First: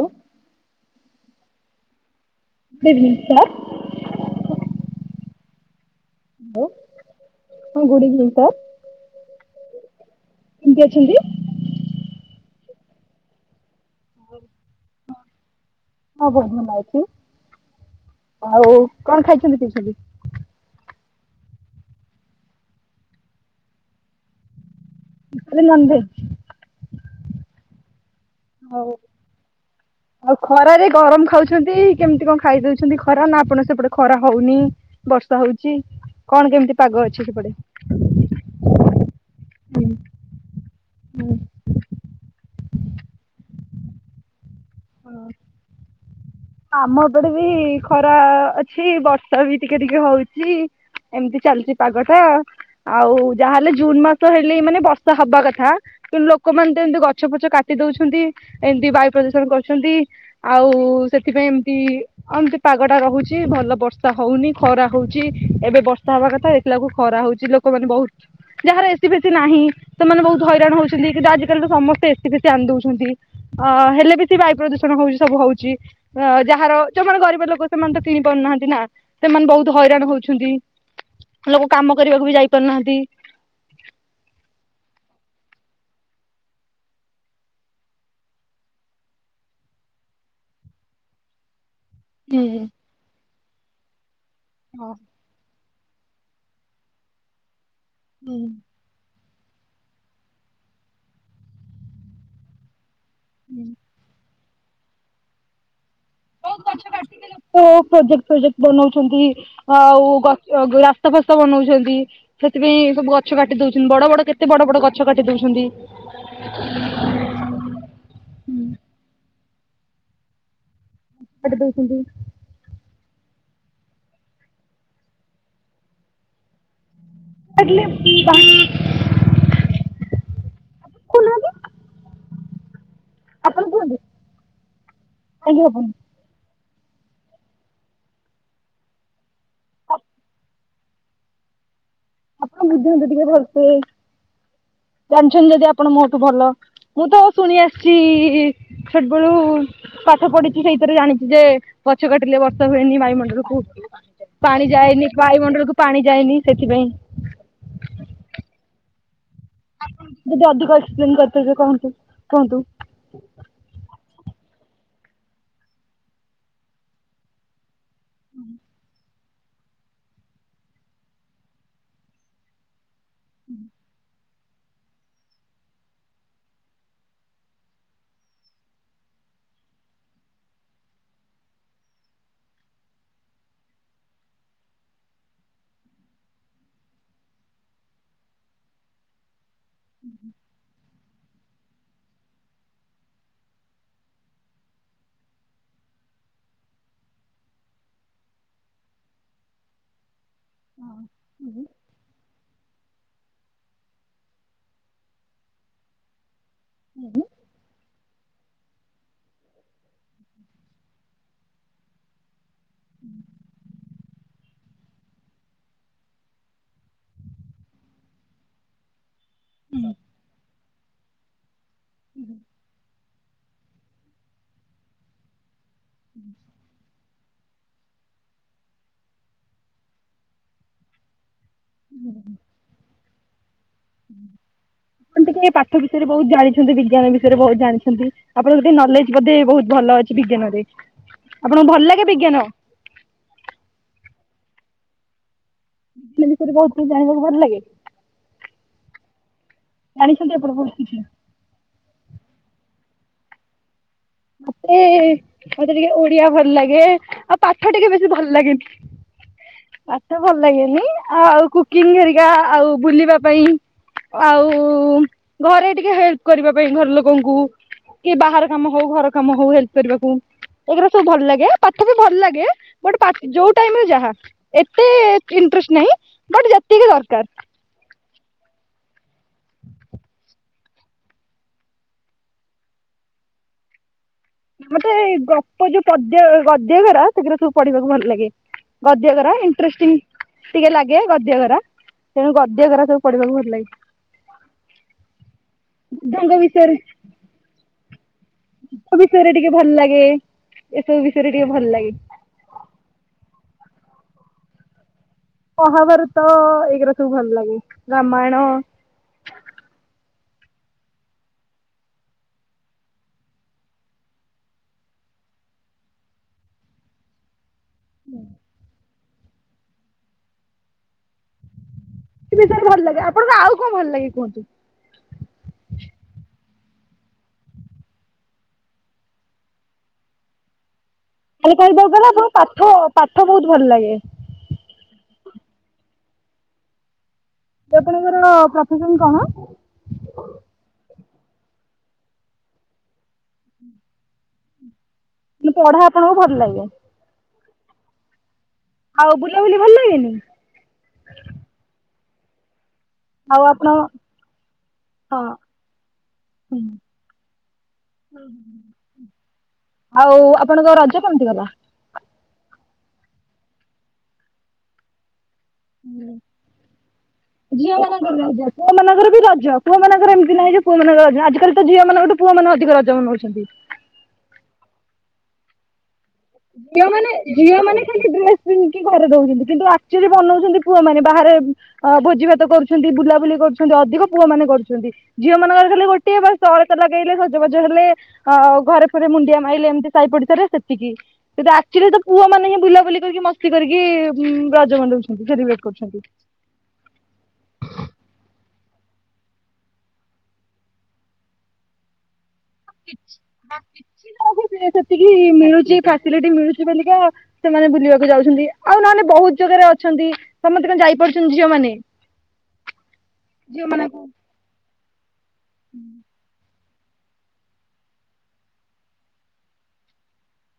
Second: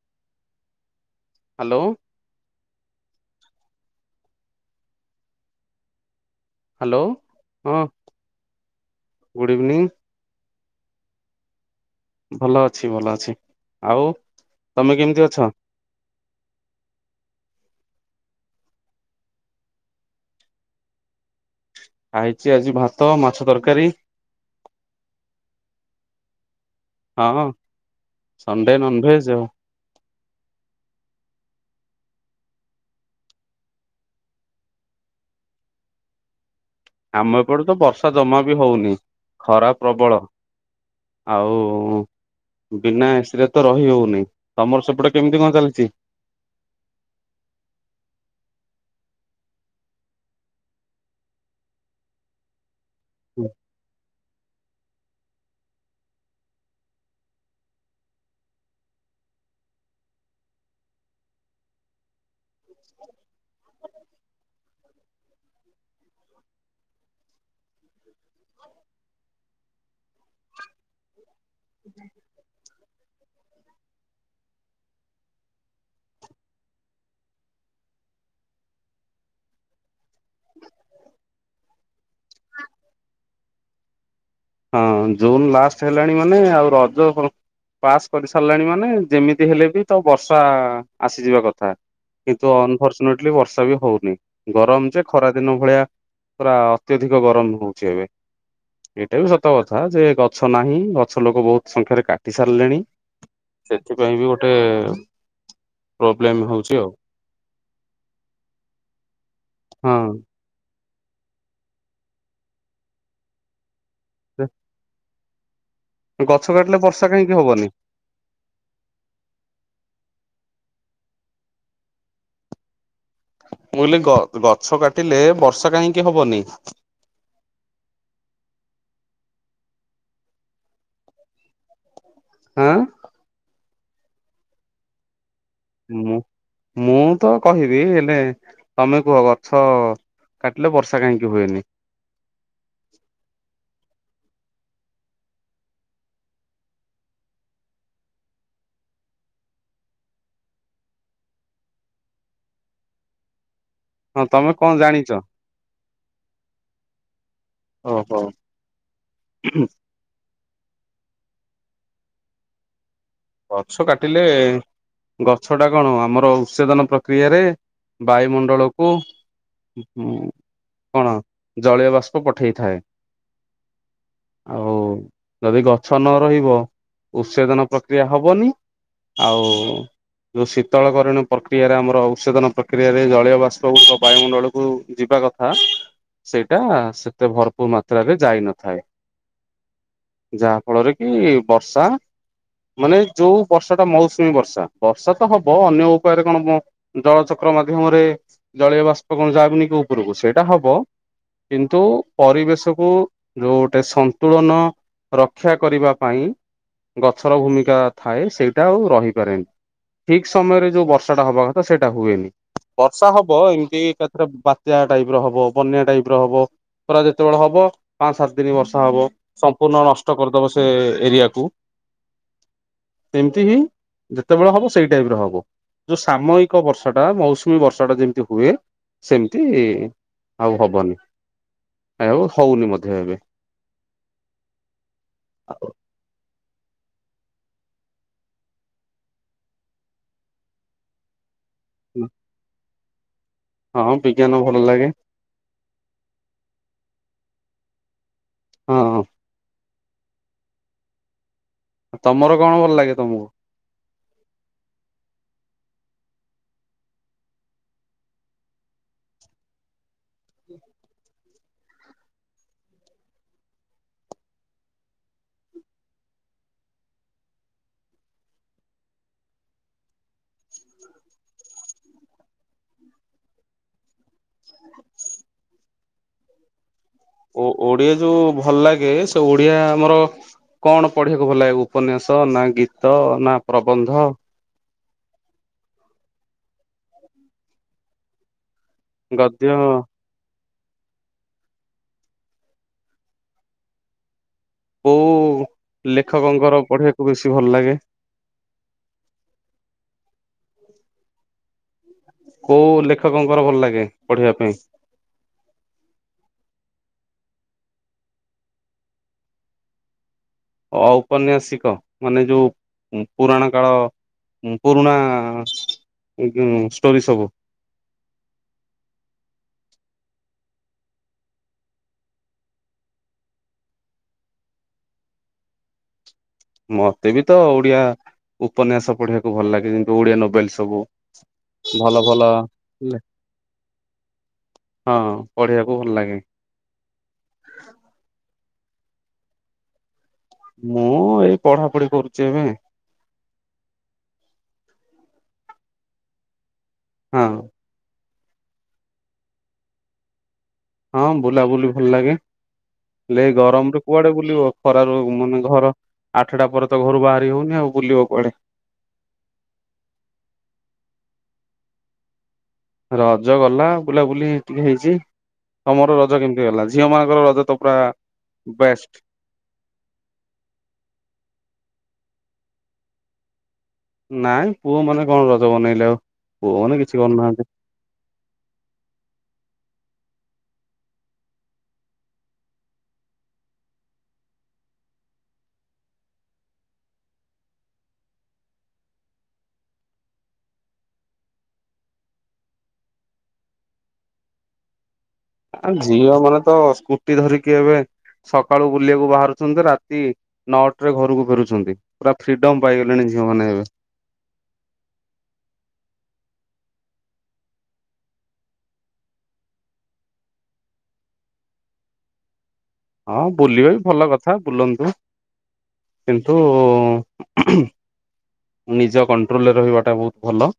ଉଁ। Hello. [unintelligible] Sir hello hello ହଁ good evening sir good evening କେମିତି ଅଛନ୍ତି ଭଲ ଅଛି ଭଲ ଅଛି। ଆଉ ତମେ କେମିତି ଅଛ? ହଁ ବହୁତ ଭଲ ଅଛି ଆଉ କଣ ଖାଇଛନ୍ତି କିସି ଖାଇଛି ଆଜି ଭାତ ମାଛ ତରକାରୀ। ନନ ଭେଜ୍ ହଁ। ସଣ୍ଡେ ହଉ ନନଭେଜ ଆଉ। ଆଉ ଖରାରେ ଗରମ ଖାଉ ଛନ୍ତି କେମିତି କଣ ଖାଇଦଉଛନ୍ତି ଖରା ନା ଆପଣ ସେପଟେ ଖରା ହୋଉନି ବର୍ଷା ହୋଉଚି। କଣ କେମିତି? ପାଗ ଅଛି ଆମ ସେପଟେ? ଏପଟେ ତ ବର୍ଷା ଜମା ବି ହଉନି ଖରା ହୁଁ ପ୍ରବଳ। ହୁଁ। ଆଉ। ବିନା ଏ ସିରେ ତ ରହି ହଉନି, ତମର ସେପଟ ହଁ କେମିତି କଣ ଚାଲିଚି? ଆମ ଏପଟେ ବି ଖରା ଅଛି ବର୍ଷା ବି ଟିକେ ଟିକେ ହଉଚି। ଏମିତି ଚାଲିଛି ପାଗଟା ଆଉ ଯାହାହେଲେ ଜୁନ ମାସ ହେଲେ ମାନେ ବର୍ଷା ହବା କଥା କିନ୍ତୁ ଲୋକମାନେ ତ ଏମିତି ଗଛ ଫଛ କାଟି ଦଉଛନ୍ତି ଏମିତି ବାୟୁ କରୁଛନ୍ତି ଆଉ ସେଥିପାଇଁ ଏମିତି ଏମିତି ପାଗଟା ରହୁଚି ଭଲ ବର୍ଷା ହଉନି ଖରା ହଉଛି ଏବେ ବର୍ଷା ହବା କଥା ଦେଖିଲକୁ ଖରା ହୋଉଚି ଲୋକମାନେ ବହୁତ ଯାହାର ଏସି ବସିି ନାହିଁ ସେମାନେ ବୋ ହୁତ ହଇରାଣ ହଉଛନ୍ତି। କିନ୍ତୁ ଆଜିକାଲି ତ ସମସ୍ତେ ଏସିି ବେଶୀ ଆନ୍ଦଉଛନ୍ତି ଅ ହେଲେ ବେଶି ବାୟୁ ପ୍ରଦୂଷଣ ହଉଛି ସବୁ ହଉଛି ଅ ଯାହାର ଯୋମାନେ ଗରିବ ଲୋକ ସେମାନେ ତ କିଣି ପାରୁନାହାନ୍ତି ନା ସେମାନେ ବୋହୁତ ହଇରାଣ ହଉଛନ୍ତି। ଲୋକ କାମ କରିବାକୁ ବି ଯାଇପାରୁନାହାନ୍ତି। ହଁ ଜୁନ୍ ଲାଷ୍ଟ ହେଲାଣି ମାନେ ଆଉ ରଜ ପାସ୍ କରି ସାରିଲାଣି ମାନେ ଯେମିତି ହେଲେ ବି ତ ବର୍ଷା ଆସିଯିବା କଥା। କିନ୍ତୁ ଅନଫର୍ଚୁନେଟଲି ବର୍ଷା ବି ହଉନି, ଗରମ ହଁ ଯେ ଖରା ଦିନ ଭଳିଆ। ପୁରା ଅତ୍ୟଧିକ ଗରମ ହଉଛି ଏବେ। ଏଟା ବି ସତ କଥା ଯେ ଗଛ ନାହିଁ ଗଛ ଲୋକ ବୋହୁତ ସଂଖ୍ୟାରେ କାଟି ସାରିଲେଣି। ସେଥିପାଇଁ ବି ଗୋଟେ। ପ୍ରୋବ୍ଲେମ ବ ହଉଛି ଗଛ ଆଉ। କାଟି ଲ ପ୍ରୋଜେକ୍ଟ ପ୍ରୋଜେକ୍ଟ ବନଉଛନ୍ତି ଆଉ ହଁ ଗ ଫସ ବନଉଛନ୍ତି ସେଥିପାଇଁ ସବୁ ଗଛ କାଟି ଦଉଛନ୍ତି ବଡ ବଡ କେତେ ବଡ ବଡ ଗଛ କାଟି ଦଉଛନ୍ତି। ଗଛ କାଟିଲେ ବର୍ଷା କାହିଁକି ହବନି? ପଟ ଦେଖନ୍ତି ମୁଁ କହିଲି ଗ ଗ ଗଛ କାଟିଲେ ବର୍ଷା କାହିଁକି ହବନି? କଲେ କଣ ହଁ ଆଣି ହବନ ମୁଁ ମୁଁ ତ କହିବି ହେଲେ ତମେ କୁହ ଗଛ କାଟି ହେଲେ ବର୍ଷା କାହିଁକି ହୁଏନି? ଆପଣ ବୁଝନ୍ତୁ ଟିକେ ଭଲସେ ଜାଣିଛଛନ୍ତି ଯଦି ଆପଣ ମୋଠୁ ଭଲ ମୁଁ ତ ଶୁଣି ଆସିଛି ସେଠବେଳୁ ପାଠ ପଢିଚି ସେଇଥିରେ ଜାଣିଛି ଯେ ପଛ କାଟିଲେ ବର୍ଷା ହୁଏନି ବାୟୁମଣ୍ଡଳକୁ ହଁ ତମେ ପାଣି କଣ ଜାଣିଛ? ଯାଏନି ବାୟୁମଣ୍ଡଳକୁ ପାଣି ଯାଏନି ସେଥିପାଇଁ। ଓ ହୋ। ଯେ ଅଧିକ ଏକ୍ସପ୍ଲେନ କରିଥିବେ କୁହନ୍ତୁ କୁହନ୍ତୁ। ଗଛ କାଟିଲେ ଗଛ ଟା କଣ ଆମର ଉଚଛେଦନ ପ୍ରକ୍ରିୟାରେ ବାୟୁମଣ୍ଡଳକୁ। ହଁ କଣ ଜଳୀୟ ବାଷ୍ପ ପଠେଇଥାଏ। ହୁଁ। ଆଉ ଯଦି ଗଛ ନ ରହିବ ଉଚଛେଦନ ପ୍ରକ୍ରିୟା ହବନି। ଆଉ। ଯୋଉ ଶୀତଳକରୀଣ ପ୍ରକ୍ରିୟାରେ ଆମର ଔଷେଧନ ପ୍ରକ୍ରିୟାରେ ଜଳୀୟ ବାଷ୍ପ ଗୁଡିକ ବାୟୁମଣ୍ଡଳକୁ ଯିବା କଥା ସେଇଟା ସେତେ ଭରପୁର ମାତ୍ରାରେ ଯାଇନଥାଏ। ଯାହା ଫଳରେ କି ବର୍ଷା ମାନେ ଯୋଉ ବର୍ଷା ଟା ମୌସୁମୀ ବର୍ଷା ବର୍ଷା ତ ହବ ଅନ୍ୟ ଉପାୟରେ କଣ ଜଳଚକ୍ର ମାଧ୍ୟମ ରେ ଜଳୀୟ ବାଷ୍ପ କଣ ଯାବନି କି ଉପରକୁ ସେଇଟା ହବ କିନ୍ତୁ ପରିବେଶ ହୁଁ ହଁ। ଭୂମିକା ଥାଏ ସେଇଟା ଆଉ ରହିପାରେନି। ଠିକ ସମୟରେ ଯୋଉ ବର୍ଷା ଟା ହବା କଥା ସେଇଟା ହୁଏନି। ବର୍ଷା ହବ ଏମିତି ଏକାଥରେ ବାତ୍ୟା ଟାଇପ ର ହବ ବନ୍ୟା ଟାଇପ ର ହବ ପୁରା ଯେତେବେଳେ ହବ ପାଞ୍ଚ ସାତ ଦିନ ବର୍ଷା ହବ ସମ୍ପୂର୍ଣ୍ଣ ନଷ୍ଟ କରିଦବ ସେ ଏରିଆକୁ। ସେମିତି ହିଁ ଯେତେବେଳେ ହବ ସେଇ ଟାଇପରେ ହବ ଯୋଉ ସାମୟିକ ବର୍ଷା ଟା ମଉସୁ ମୀ ବର୍ଷା ଟା ଯେମିତି ହୁଏ ସେମିତି ଆଉ ହବନି। ଆଉ ହଉନି ମଧ୍ୟ ଏବେ। ଆପଣ ଟିକେ ଏଇ ପାଠ ବିଷୟରେ ବହୁତ ଜାଣି ତି ବିଜ୍ଞାନ ବିଷୟରେ ବହୁତ ଜାଣିଛନ୍ତି ଆପଣଙ୍କ ଟିକେ ନଲେଜ ବୋଧେ ବହୁତ ଭଲ ଅଛି ବିଜ୍ଞାନ ରେ। ଆପଣଙ୍କୁ ଭଲ ଲାଗେ ବିଜ୍ଞାନ? ହଁ ବିଜ୍ଞାନ ଭଲ ଲାଗେ। ବି ବିଷୟରେ ବହୁତ ଜାଣିବାକୁ ଭଲ ଲାଗେ। ହଁ ହ। ଜାଣିଛନ୍ତି ଆପଣ ବହୁତ କିଛି। ତମର କଣ ଭଲ ଲାଗେ ତମକୁ? [unintelligible] ଏ ମତେ ଟିକେ ଓଡିଆ ଭଲ ଲାଗେ ଆଉ ପାଠ ଟିକେ ବେଶୀ ଭଲ ଲାଗେନି। ପାଠ ଭଲ ଲାଗେନି ଆ ଆଉ କୁକିଂ ହେରିକା ଆଉ ବୁଲିବା ପାଇଁ ଆଉ ଘରେ ଟିକେ ହେଲ୍ପ କରିବା ପାଇଁ ଘର ଲୋକଙ୍କୁ କି ବାହାର କାମ ହଉ ଘର କାମ ହଉ ହେଲ୍ପ କରିବାକୁ ଏଗରା ସବୁ ଭଲ ଲାଗେ ପାଠ ବି ଭଲ ଲାଗେ ବଟ ପା ଠ ଯୋଉ ଟାଇମ ରେ ଯାହା। ଏତେ ଇଂଟରେଷ୍ଟ ନାହିଁ ବାଟ ଯେ ଓ ଓଡିଆ ଯୋଉ ଭଲ ଲାଗେ ସେ ଓଡିଆ ଆମର କଣ ପଢିବାକୁ ଭଲ ଲାଗେ ଉପନ୍ୟାସ ନା ଗୀତ ନା ପ୍ରବନ୍ଧ ମତେ ଏ ଗପ ଯୋଉ ପଦ୍ୟ ଗଦ୍ୟ ଗୁରା ସେଗୁରା ସବୁ ପଢିବାକୁ ଭଲ ଲାଗେ। ଗଦ୍ୟକର ଗଦ୍ୟ ଇନ୍ତ୍ରେଷ୍ଟିଙ୍ଗ ଟିକେ ଲାଗେ ଗଦ୍ୟଗରା ତେଣୁ ଗଦଗରା ସବୁ ପଢିବାକୁ ଭଲ ଲାଗେ। କୋଉ ବୁଦ୍ଧଙ୍କ ଲେଖକଙ୍କର ପଢିବାକୁ ବେଶୀ ଭଲ ଲାଗେ? କ ବିଷୟରେ ଟିକେ ଭଲ ଲାଗେ ଏସବୁ ବିଷୟରେ ଟିକେ ଭଲ ଲାଗେ। କୋଉ ଲେଖକଙ୍କର ଭଲ ଲାଗେ ପଢିବା ପାଇଁ? ମହାଭାରତ ଏଗୁରା ସବୁ ଭଲ ଲାଗେ ରାମାୟଣ ଔପନ୍ୟାସିକ ମାନେ ଯୋଉ ପୁରୁଣା କାଳ ଉଁ ପୁରୁଣା ଗୁଁ ଷ୍ଟୋରି ସବୁ। ହୁଁ। ସେ ବିଷୟରେ ଭଲ ଲାଗେ ଆପଣଙ୍କୁ ଆଉ କଣ ଭଲ ଲାଗେ କୁହନ୍ତୁ। ମତେ ବି ତ ଓଡିଆ ଉପନ୍ୟାସ ପଢିବାକୁ ଭଲ ଲାଗେ କିନ୍ତୁ ଓଡିଆ ନୋବେଲ ସବୁ ଆଉ ତାହେଲେ ଭଲ ଆପଣ ପାଠ ଭଲ ପାଠ ବହୁତ ଭଲ ଲାଗେ। ପଢ଼ିବାକୁ ଭଲ ଲାଗେ। ଆପଣଙ୍କର ପ୍ରଫେସନ କଣ? ମୁଁ ଏଇ ପଢାପଢି କରୁଛି ଏବେ। ପଢା ଆପଣଙ୍କୁ ଭଲ ଲାଗେ? ହଁ। ଆଉ ବୁଲାବୁଲି ଭଲ ଲାଗେନି? ହଁ ବୁଲାବୁଲି ଭଲ ଲାଗେ। ହେ ଆଉ ଆପଣ ଗରମରେ କୁଆଡେ ବୁଲିବ ଖରାରୁୁ ହଁ ମାନେ ଘର ଆଠଟା ପରେ ତ ଘରୁ ବାହାରି ହଉନି ଆଉ ବୁଲିବ କୁଆଡେ। ଆଉ ଆପଣଙ୍କ ରଜ କେମିତି ଗଲା? ରଜ ଗଲା ବୁଲାବୁଲି ଟିକେ ହେଇଛି। ତମର ରଜ କେମତି ଗଲା ଝିଅ ମା ଝିଅ ମାନଙ୍କର ରଜ ପୁଅ ମାନଙ୍କର ବି ରଜ ପୁଅ ମାନଙ୍କର ଏମିତି ନାହିଁ ଯେ ପୁଅ ମାନଙ୍କର ରଜ ଆଜ କାଲି ତ ଝିଅ ମାନଙ୍କ ଠୁ ପୁଅ ମାନେ ଅଧିକ ରଜ ମନଉଛନ୍ତି। ନାଇଁ ପୁଅ ମାନେ କଣ ରଜ ବନେଇଲେ ଆଉ ପୁଅ ମାନେ କିଛି ଝିଅମାନେ କରୁନାହାନ୍ତି ଝିଅ ମାନେ ଖାଲି ଡ୍ରେସ ପିନ୍ଧିକି ଘରେ ଦଉଛନ୍ତି କିନ୍ତୁ ବନଉଛନ୍ତି ପୁଅମାନନେ ବାହାରେ ଅ ଭୋଜିଭାତ କରୁଛନ୍ତି ବୁଲାବୁଲି କରୁଛନ୍ତି ଅଧିକ ପୁଅମାନେ କରୁଛନ୍ତି। ଝିଅ ମାନଙ୍କର ହେଲେ ଗୋଟଏ ବର୍ଷ ଅଳତା ଲଗେଇଲେ ସଜବାଜ ହେଲେ ଅ ଘରେ ଫରେ ମୁଣ୍ଡିଆ ମାଇଲେ ଏମତି ସାଇ ପଡିଶାରେ ସେତିକି। କିନ୍ତୁ ଆକ୍ଚୁଆଲି ତ ପୁଅ ମାନେ ହିଁ ବୁଲାବୁଲି କରିକି ମସ୍ତି କରିକି ରଜ ମନଉଛନ୍ତି। ଆ ଝିଅ ମାନେ ତ ସ୍କୁଟି ଧରିକି ଏବେ ସକାଳୁ ବୁଲିବାକୁ ବାହାରି ରାତି ନଅଟାରେ ଘରକୁ ଫେରୁଛନ୍ତି ପୁରା ଫ୍ରିଡମ ପାଇଗଲେଣି ଝିଅମାନେ ଏବେ ସେତିକି ମିଳୁଛି ଫାସିଲିଟି ମିଳୁଛି ବୋଲି ଆଜ୍ଞା ସେମାନେ ବୁଲିବାକୁ ଯାଉଛନ୍ତି ଆଉ ନହଲେ ବହୁତ ଜାଗାରେ ଅଛନ୍ତି, ସମସ୍ତେ କଣ ଯାଇପାରୁଛନ୍ତି ଝିଅମାନେ? [inaudible] ହଁ ବୁଲିବା ବି ଭଲ କଥା ବୁଲନ୍ତୁ କିନ୍ତୁ ନିଜ କଣ୍ଟ୍ରୋଲରେ ରହିବାଟା ବହୁତ ଭଲ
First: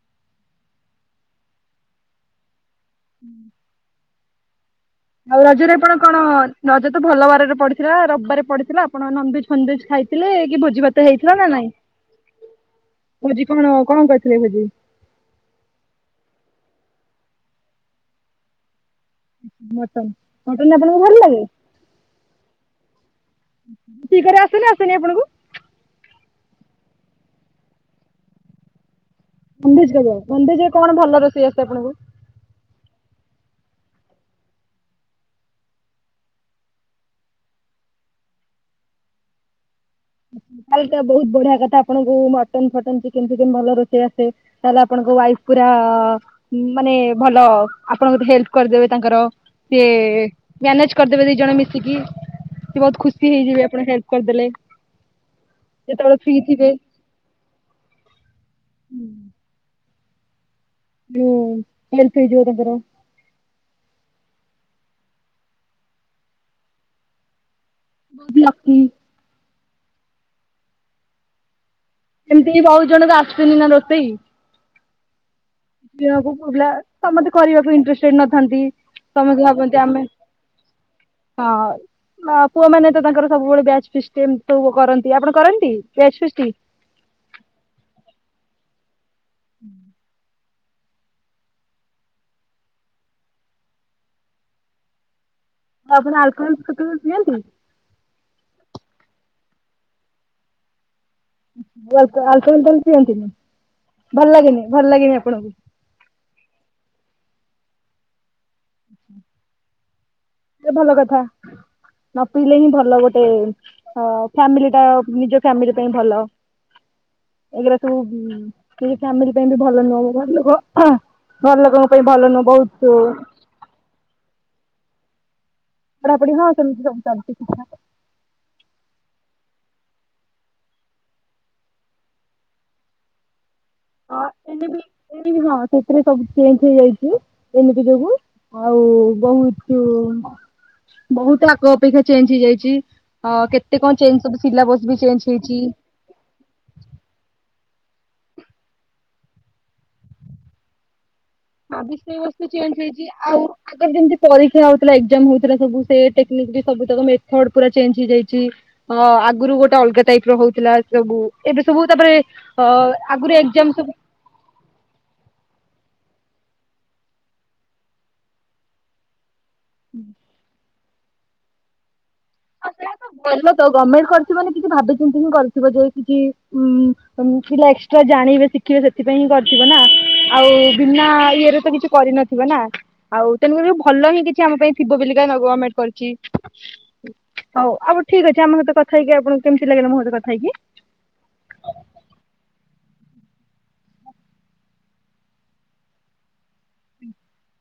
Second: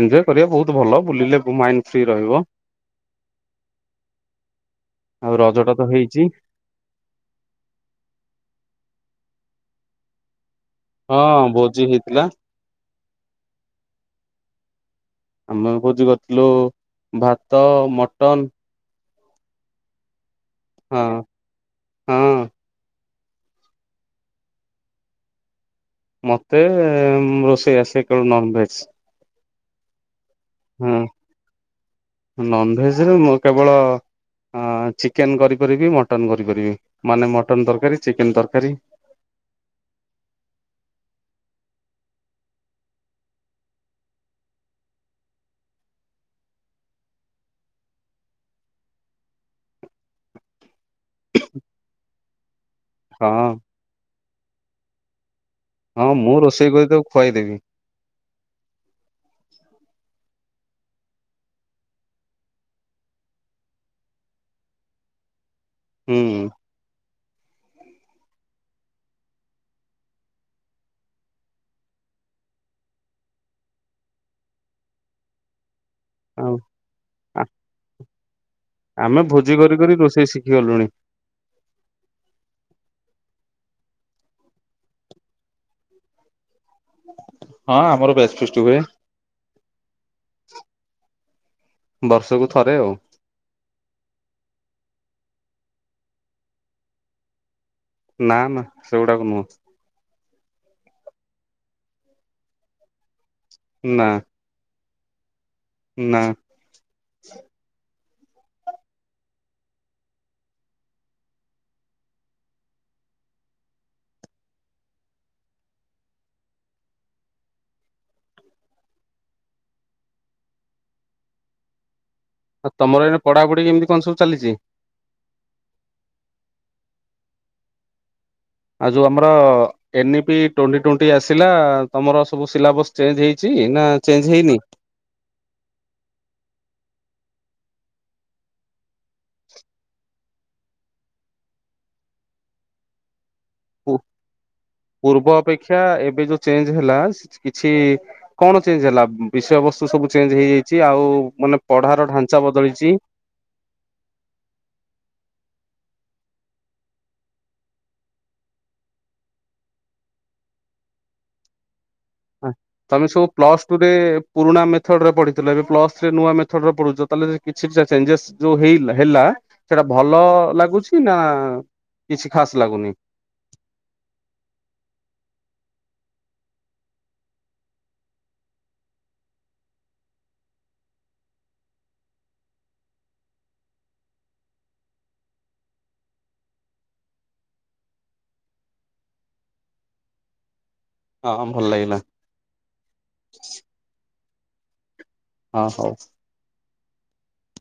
ଏନଜଏ କରିବା ବହୁତ ଭଲ ବୁଲିଲେ ମାଇଣ୍ଡ ଫ୍ରି ରହିବ। ହୁଁ। ଆଉ ରଜଟା ରଜରେ ତ ଆପଣ କଣ ହେଇଛି ରଜ ତୁ ଭଲ ବାରରେ ପଡିଥିଲା ରବିବାରେ ପଡିିଥିଲା ଆପଣ ନନଭେଜ ଫନ ଭେଜ ଖାଇଥିଲେ କି ଭୋଜି ଭାତ ହେଇଥିଲା ନା ହଁ ନାଇଁ? ଭୋଜି ହେଇଥିଲା ଭୋଜି କଣ କଣ କରିଥିଲେ ଭୋଜି? ଆମେ ଭୋଜି କରିଥିଲୁ ଭାତ ମଟନ୍ ମଟନ ମଟନ ଆପଣଙ୍କୁ ଭଲ ହଁ ଲାଗେ? ହଁ ରୋଷେଇ କରି ଆସେ ନା ଆସେନି ଆପଣଙ୍କୁ? ମତେ ଏ ଉଁ ରୋଷେଇ ଆସେ କେବଳ ନନଭେଜ। ନନଭେଜ୍ କେବଳ ନନଭେଜ୍ କଣ ଭଲ ରୋଷେଇ ଆସେ ଆପଣଙ୍କୁ? ଭେଜରେ ମୁଁ କେବଳ ହଁ ଚିକେନ କରିପାରିବି ମଟନ କରିପାରିବି ମାନେ ମଟନ ତରକାରୀ ଚିକେନ ତରକାରୀ। ହୁ। ତାହେଲେ ତ ବହୁତ ବଢିଆ କଥା ଆପଣଙ୍କୁ ମଟନ ଫଟନ ଚିକେନ ଫିକେନ ଭଲ ରୋଷେଇ ଆସେ ତାହେଲେ ଆପଣଙ୍କ ୱାଇଫ ପୁରାମାନେ ଭଲ ଆପଣେ ହେଲ୍ପ କରିଦେବେ ତାଙ୍କର ସେ ମ୍ୟାନେଜ୍ କରିଦେବେ ଦି ଜଣ ମିଶିକି ବହୁତ ଖୁସି ହଁ ହେଇଯିବେ ଆପଣ ହେଲପ କରିଦେଲେ। ହଁ ଯେତେବେଳେ ମୁଁ ଫ୍ରି ଥିବେ ରୋଷେଇ କରି ତାକୁ ଖୁଆଇ ଦେବି। ହୁଁ ହେଲପ୍ ହେଇଯିବ ତାଙ୍କର ହୁଁ। ଲକି ଏମିତି ବହୁତ ଜଣ ତ ଆସୁଛନ୍ତି ନା ରୋଷେଇ ଝିଅକୁ ଆଉ ପିଲା ସମସ୍ତେ କରିବାକୁ ଇଣ୍ଟଷ୍ଟେଡ ନଥାନ୍ତି। ଆମେ ସମସ୍ତେ ଭୋଜି ଭାବନ୍ତି କରି କରି ଆମେ ରୋଷେଇ ଶିଖିଗଲୁଣି। ହଁ ଅ ପୁଅ ମାନେ ତ ତାଙ୍କର ସବୁବେଳେ ବ୍ୟାଚ୍ ଫିଷ୍ଟ ଏମିତି ସବୁ କରନ୍ତି ଆପଣ କରନ୍ତି ବ୍ୟାଚ ଫିଷ୍ଟି ହଁ ଆମର ବେଶ ଫିଷ୍ଟ ହୁଏ। ବର୍ଷକୁ ଥରେ ଆଉ। ଆଉ ଆପଣ ଆଲକୋହଲ ପିଅନ୍ତି? ନା ନା ସେଗୁଡାକ ନୁହଁ। ଅଲକାହଲ ତାହାଲେ ପିଅନ୍ତିନି ଭଲ ଲାଗେନି ଭଲ ଲାଗେନି ଆପଣଙ୍କୁ? ନାଁ। [inaudible] ଏ ଭଲ କଥା ନ ପିଇଲେ ହିଁ ଭଲ ଗୋଟେ ଫ୍ୟାମିଲିଟା ନିଜ ଫ୍ୟାମିଲି ପାଇଁ ଭଲ। [inaudible] ଏଗୁରା ସବୁ ସେ ଫ୍ୟାମିଲି ପାଇଁ ବି ଭଲ ନୁହଁବ ଘରର ଲୋକ ସେ ଭଲ ନୁହଁ ଆଉ ବହୁତ ତମର ଏଇନେ ପଢାପଢି କେମିତି କଣ ସବୁ ଚାଲିଛି? ପଢାପଢି ହଁ ସେମତି ସବୁ ଚାଲିଛି ଠିକଠାକ। ଆଉ ଯୋଉଁ ଆମର ଏନିପି ଟୋଣ୍ଟି ଟୋଣ୍ଟି ଆସିଲା ତମର ସବୁ ସିଲାବସ୍ ଚେଞ୍ଜ ହେଇ ହଁ ହଁ ସେଥିରେ ସବୁ ଚେଞ୍ଜ ହେଇଯାଇଛି। ଏମିତି ଯୋଗୁଁ ଆଉ ବହୁତୁ ବହୁତ ଆଗ ଅପେକ୍ଷା ଚେଞ୍ଜ ହେଇଯାଇଛି। ଅ କେତେ କ'ଣ ଚେଞ୍ଜ ସବୁ ସିଲାବସ୍ ବି ଚେଞ୍ଜ ପୂର୍ବ ହେଇଛି ଅପେକ୍ଷା ଏବେ ଯୋଉଁ ଚେଞ୍ଜ ହେଲା କିଛି କଣ ଚେଞ୍ଜ ହେଲା ବିଷୟବସ୍ତୁ ସବୁ ଚେଞ୍ଜ ହେଇଯାଇଛି ଆଉ ମାନେ ପଢାର ଏଇ ଢାଞ୍ଚା ବର୍ଷ ଚେଞ୍ଜ ବଦଳିଛି। ହେଇଛି। ଆଗରୁ ଯେମତି ପରୀକ୍ଷା ହଉଥିଲା ଏଗଇମ୍ ହୋଉଥିଲା ସବୁ ସେ ଟେକ୍ନିକ ବି ସବୁତକ ମେଥଡ ପୁରା ଚେଞ୍ଜ ହେଇଯାଇଛି। ଆଗରୁ ଗୋଟେ ଅଲଗା ଟାଇପ ର ହଉଥିଲା ସବୁ ଏବେ ସବୁ ତାପରେ ଅ ତମେ ସବୁ ଆଗରୁ ପ୍ଲସ ଟୁ ରେ ସବୁ ପୁରୁଣା ମେଥଡ ରେ ପଢିଥିଲ ଏବେ ପ୍ଲସ୍ ନୂଆ ମେଥଡରେ ପଡୁଛ। ତାହେଲେ କିଛି ଚେଞ୍ଜେସ ଯୋଉଁ ହେଇ ହେଲା ସେଇଟା ଭଲ ଲାଗୁଛି ନା କିଛି ଖାସ୍ ଲାଗୁନି ଭଲ ତ ଗମେଣ୍ଟ କରିଚି ମାନେ କିଛି ଭାବିଚିନ୍ତି ହିଁ କରିଥିବ ଯେ ଯେ ମଁ ପିଲା ଏକ୍ସଟ୍ରା ଜାଣିବେ ଶିଖିବେ ସେଥିପାଇଁ ହିଁ କରିଥିବ ନା ଆଉ ନା ଇଏରେ ତ କିଛି କରିନଥିବ ନା ଆଉ ତେଣୁକରି ଭଲ ହିଁ କିଛି ଆମ ପାଇଁ ଥିବ ବୋଲି କରଣ ଗମେଣ୍ଟ କରି ଚି। ହଉ ଆଉ ଠିକ ଅଛି। ଆମ ସହିତ କଥା ହେଇକି ଆପଣଙ୍କୁ କେମିତି ଲାଗିଲା ମୋ ସହିତ କଥା ହେଇକି? ହଁ ଭଲ ଲାଗିଲା। ହଁ ହଉ। ହୁଁ [unintelligible]